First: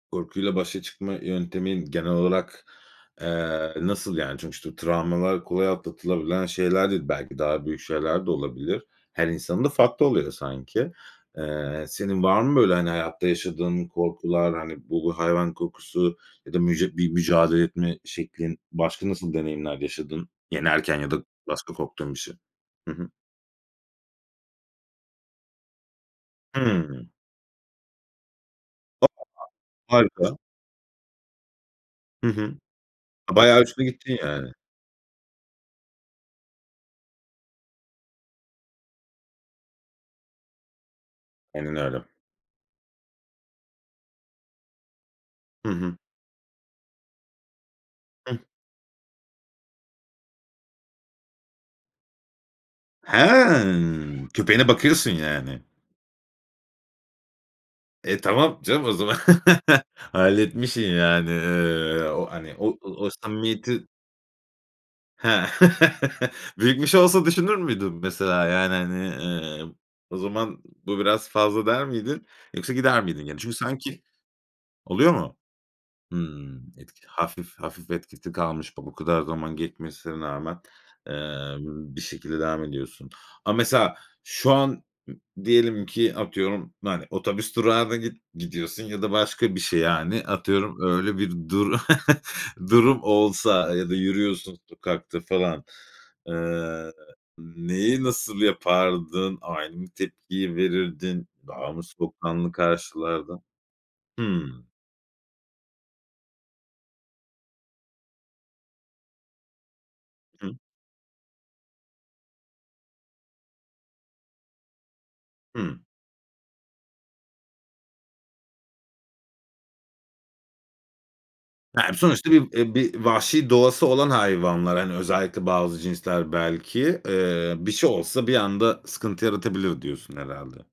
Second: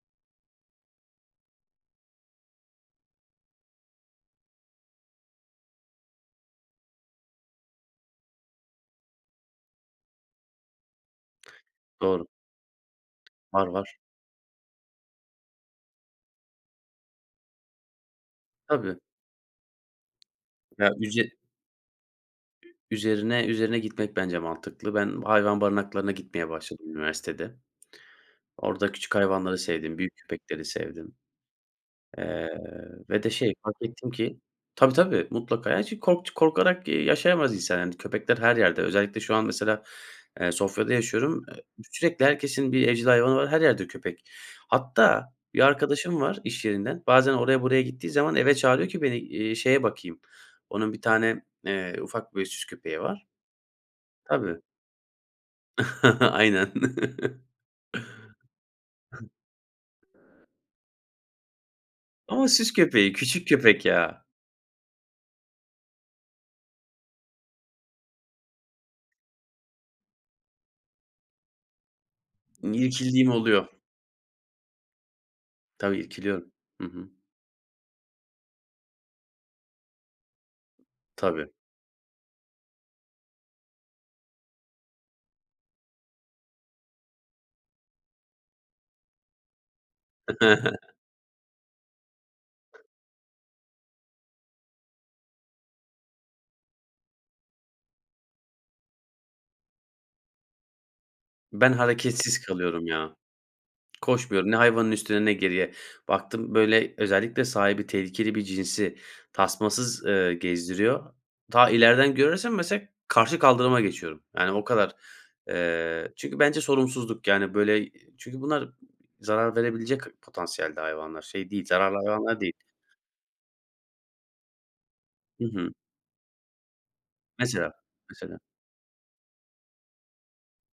Korkuyla başa çıkma yöntemin genel olarak, eee, nasıl yani? Çünkü şu travmalar kolay atlatılabilen şeyler değil, belki, daha büyük şeyler de olabilir. Her insanın da farklı oluyor sanki. Eee, senin Doğru. var mı, böyle, hani, hayatta Var yaşadığın var. korkular, hani, bu hayvan korkusu ya da mücü bir mücadele etme şeklin? Tabii. Başka nasıl deneyimler yaşadın? Ya Yenerken ya da üze başka korktuğun bir şey? Hı hı. Üzerine üzerine gitmek bence mantıklı. Ben hayvan barınaklarına gitmeye başladım Hıı. üniversitede. Orada küçük hayvanları sevdim, büyük Harika. köpekleri sevdim. Hı Eee, hı. ve de, A, şey, bayağı fark uçtun ettim gittin, ki, yani. tabii tabii mutlaka, yani, çünkü kork korkarak yaşayamaz insan, yani, köpekler her yerde. Özellikle şu an, mesela, eee, Sofya'da yaşıyorum. Eee, Aynen öyle. sürekli herkesin bir evcil hayvanı var, her yerde köpek. Hatta bir Hı hı. arkadaşım var, iş yerinden. Bazen oraya buraya gittiği zaman Hıh. eve çağırıyor ki beni, iii, şeye bakayım. Onun bir tane, eee, ufak böyle, süs köpeği var. Ha! Tabii. Köpeğine bakıyorsun, yani. Aynen. E, tamam canım o zaman. Halletmişsin, yani. Eee, o, Ama hani, süs o o köpeği, küçük köpek, samimiyeti. ya. Ha. Büyütmüş olsa düşünür müydün, mesela, yani, hani, eee, o zaman bu biraz fazla der miydin? Yoksa gider miydin İrkildiğim yani? Çünkü oluyor. sanki. Oluyor mu? Tabii irkiliyorum. Hımm. Hı Etki hı. hafif, hafif etkisi kalmış bu kadar zaman geçmesine rağmen, Tabii. eee, b bir şekilde devam ediyorsun ama mesela, şu an m diyelim ki atıyorum, hani, otobüs durağına git gidiyorsun ya da başka bir şey, yani, atıyorum öyle bir du durum olsa, ya da yürüyorsun sokakta falan. Eee, neyi, nasıl yapardın? Aynı mı tepkiyi verirdin? Daha Ben mı hareketsiz soğukkanlı kalıyorum, ya. karşılardın? Koşmuyorum. Ne Hımm. hayvanın üstüne, ne geriye. Baktım, böyle, özellikle sahibi tehlikeli bir cinsi tasmasız, eee, Hı. gezdiriyor. Ta ileriden görürsem mesela karşı kaldırıma geçiyorum. Yani, o kadar. Hıı. Eee, çünkü bence sorumsuzluk, yani, böyle, çünkü bunlar zarar verebilecek potansiyelde hayvanlar, şey değil, Eee, zararlı sonuçta hayvanlar bir, değil. eee, bir vahşi doğası olan hayvanlar, hani, Hı özellikle hı. bazı cinsler, belki, eee, Mesela. bir şey olsa bir Mesela. anda sıkıntı yaratabilir diyorsun herhâlde.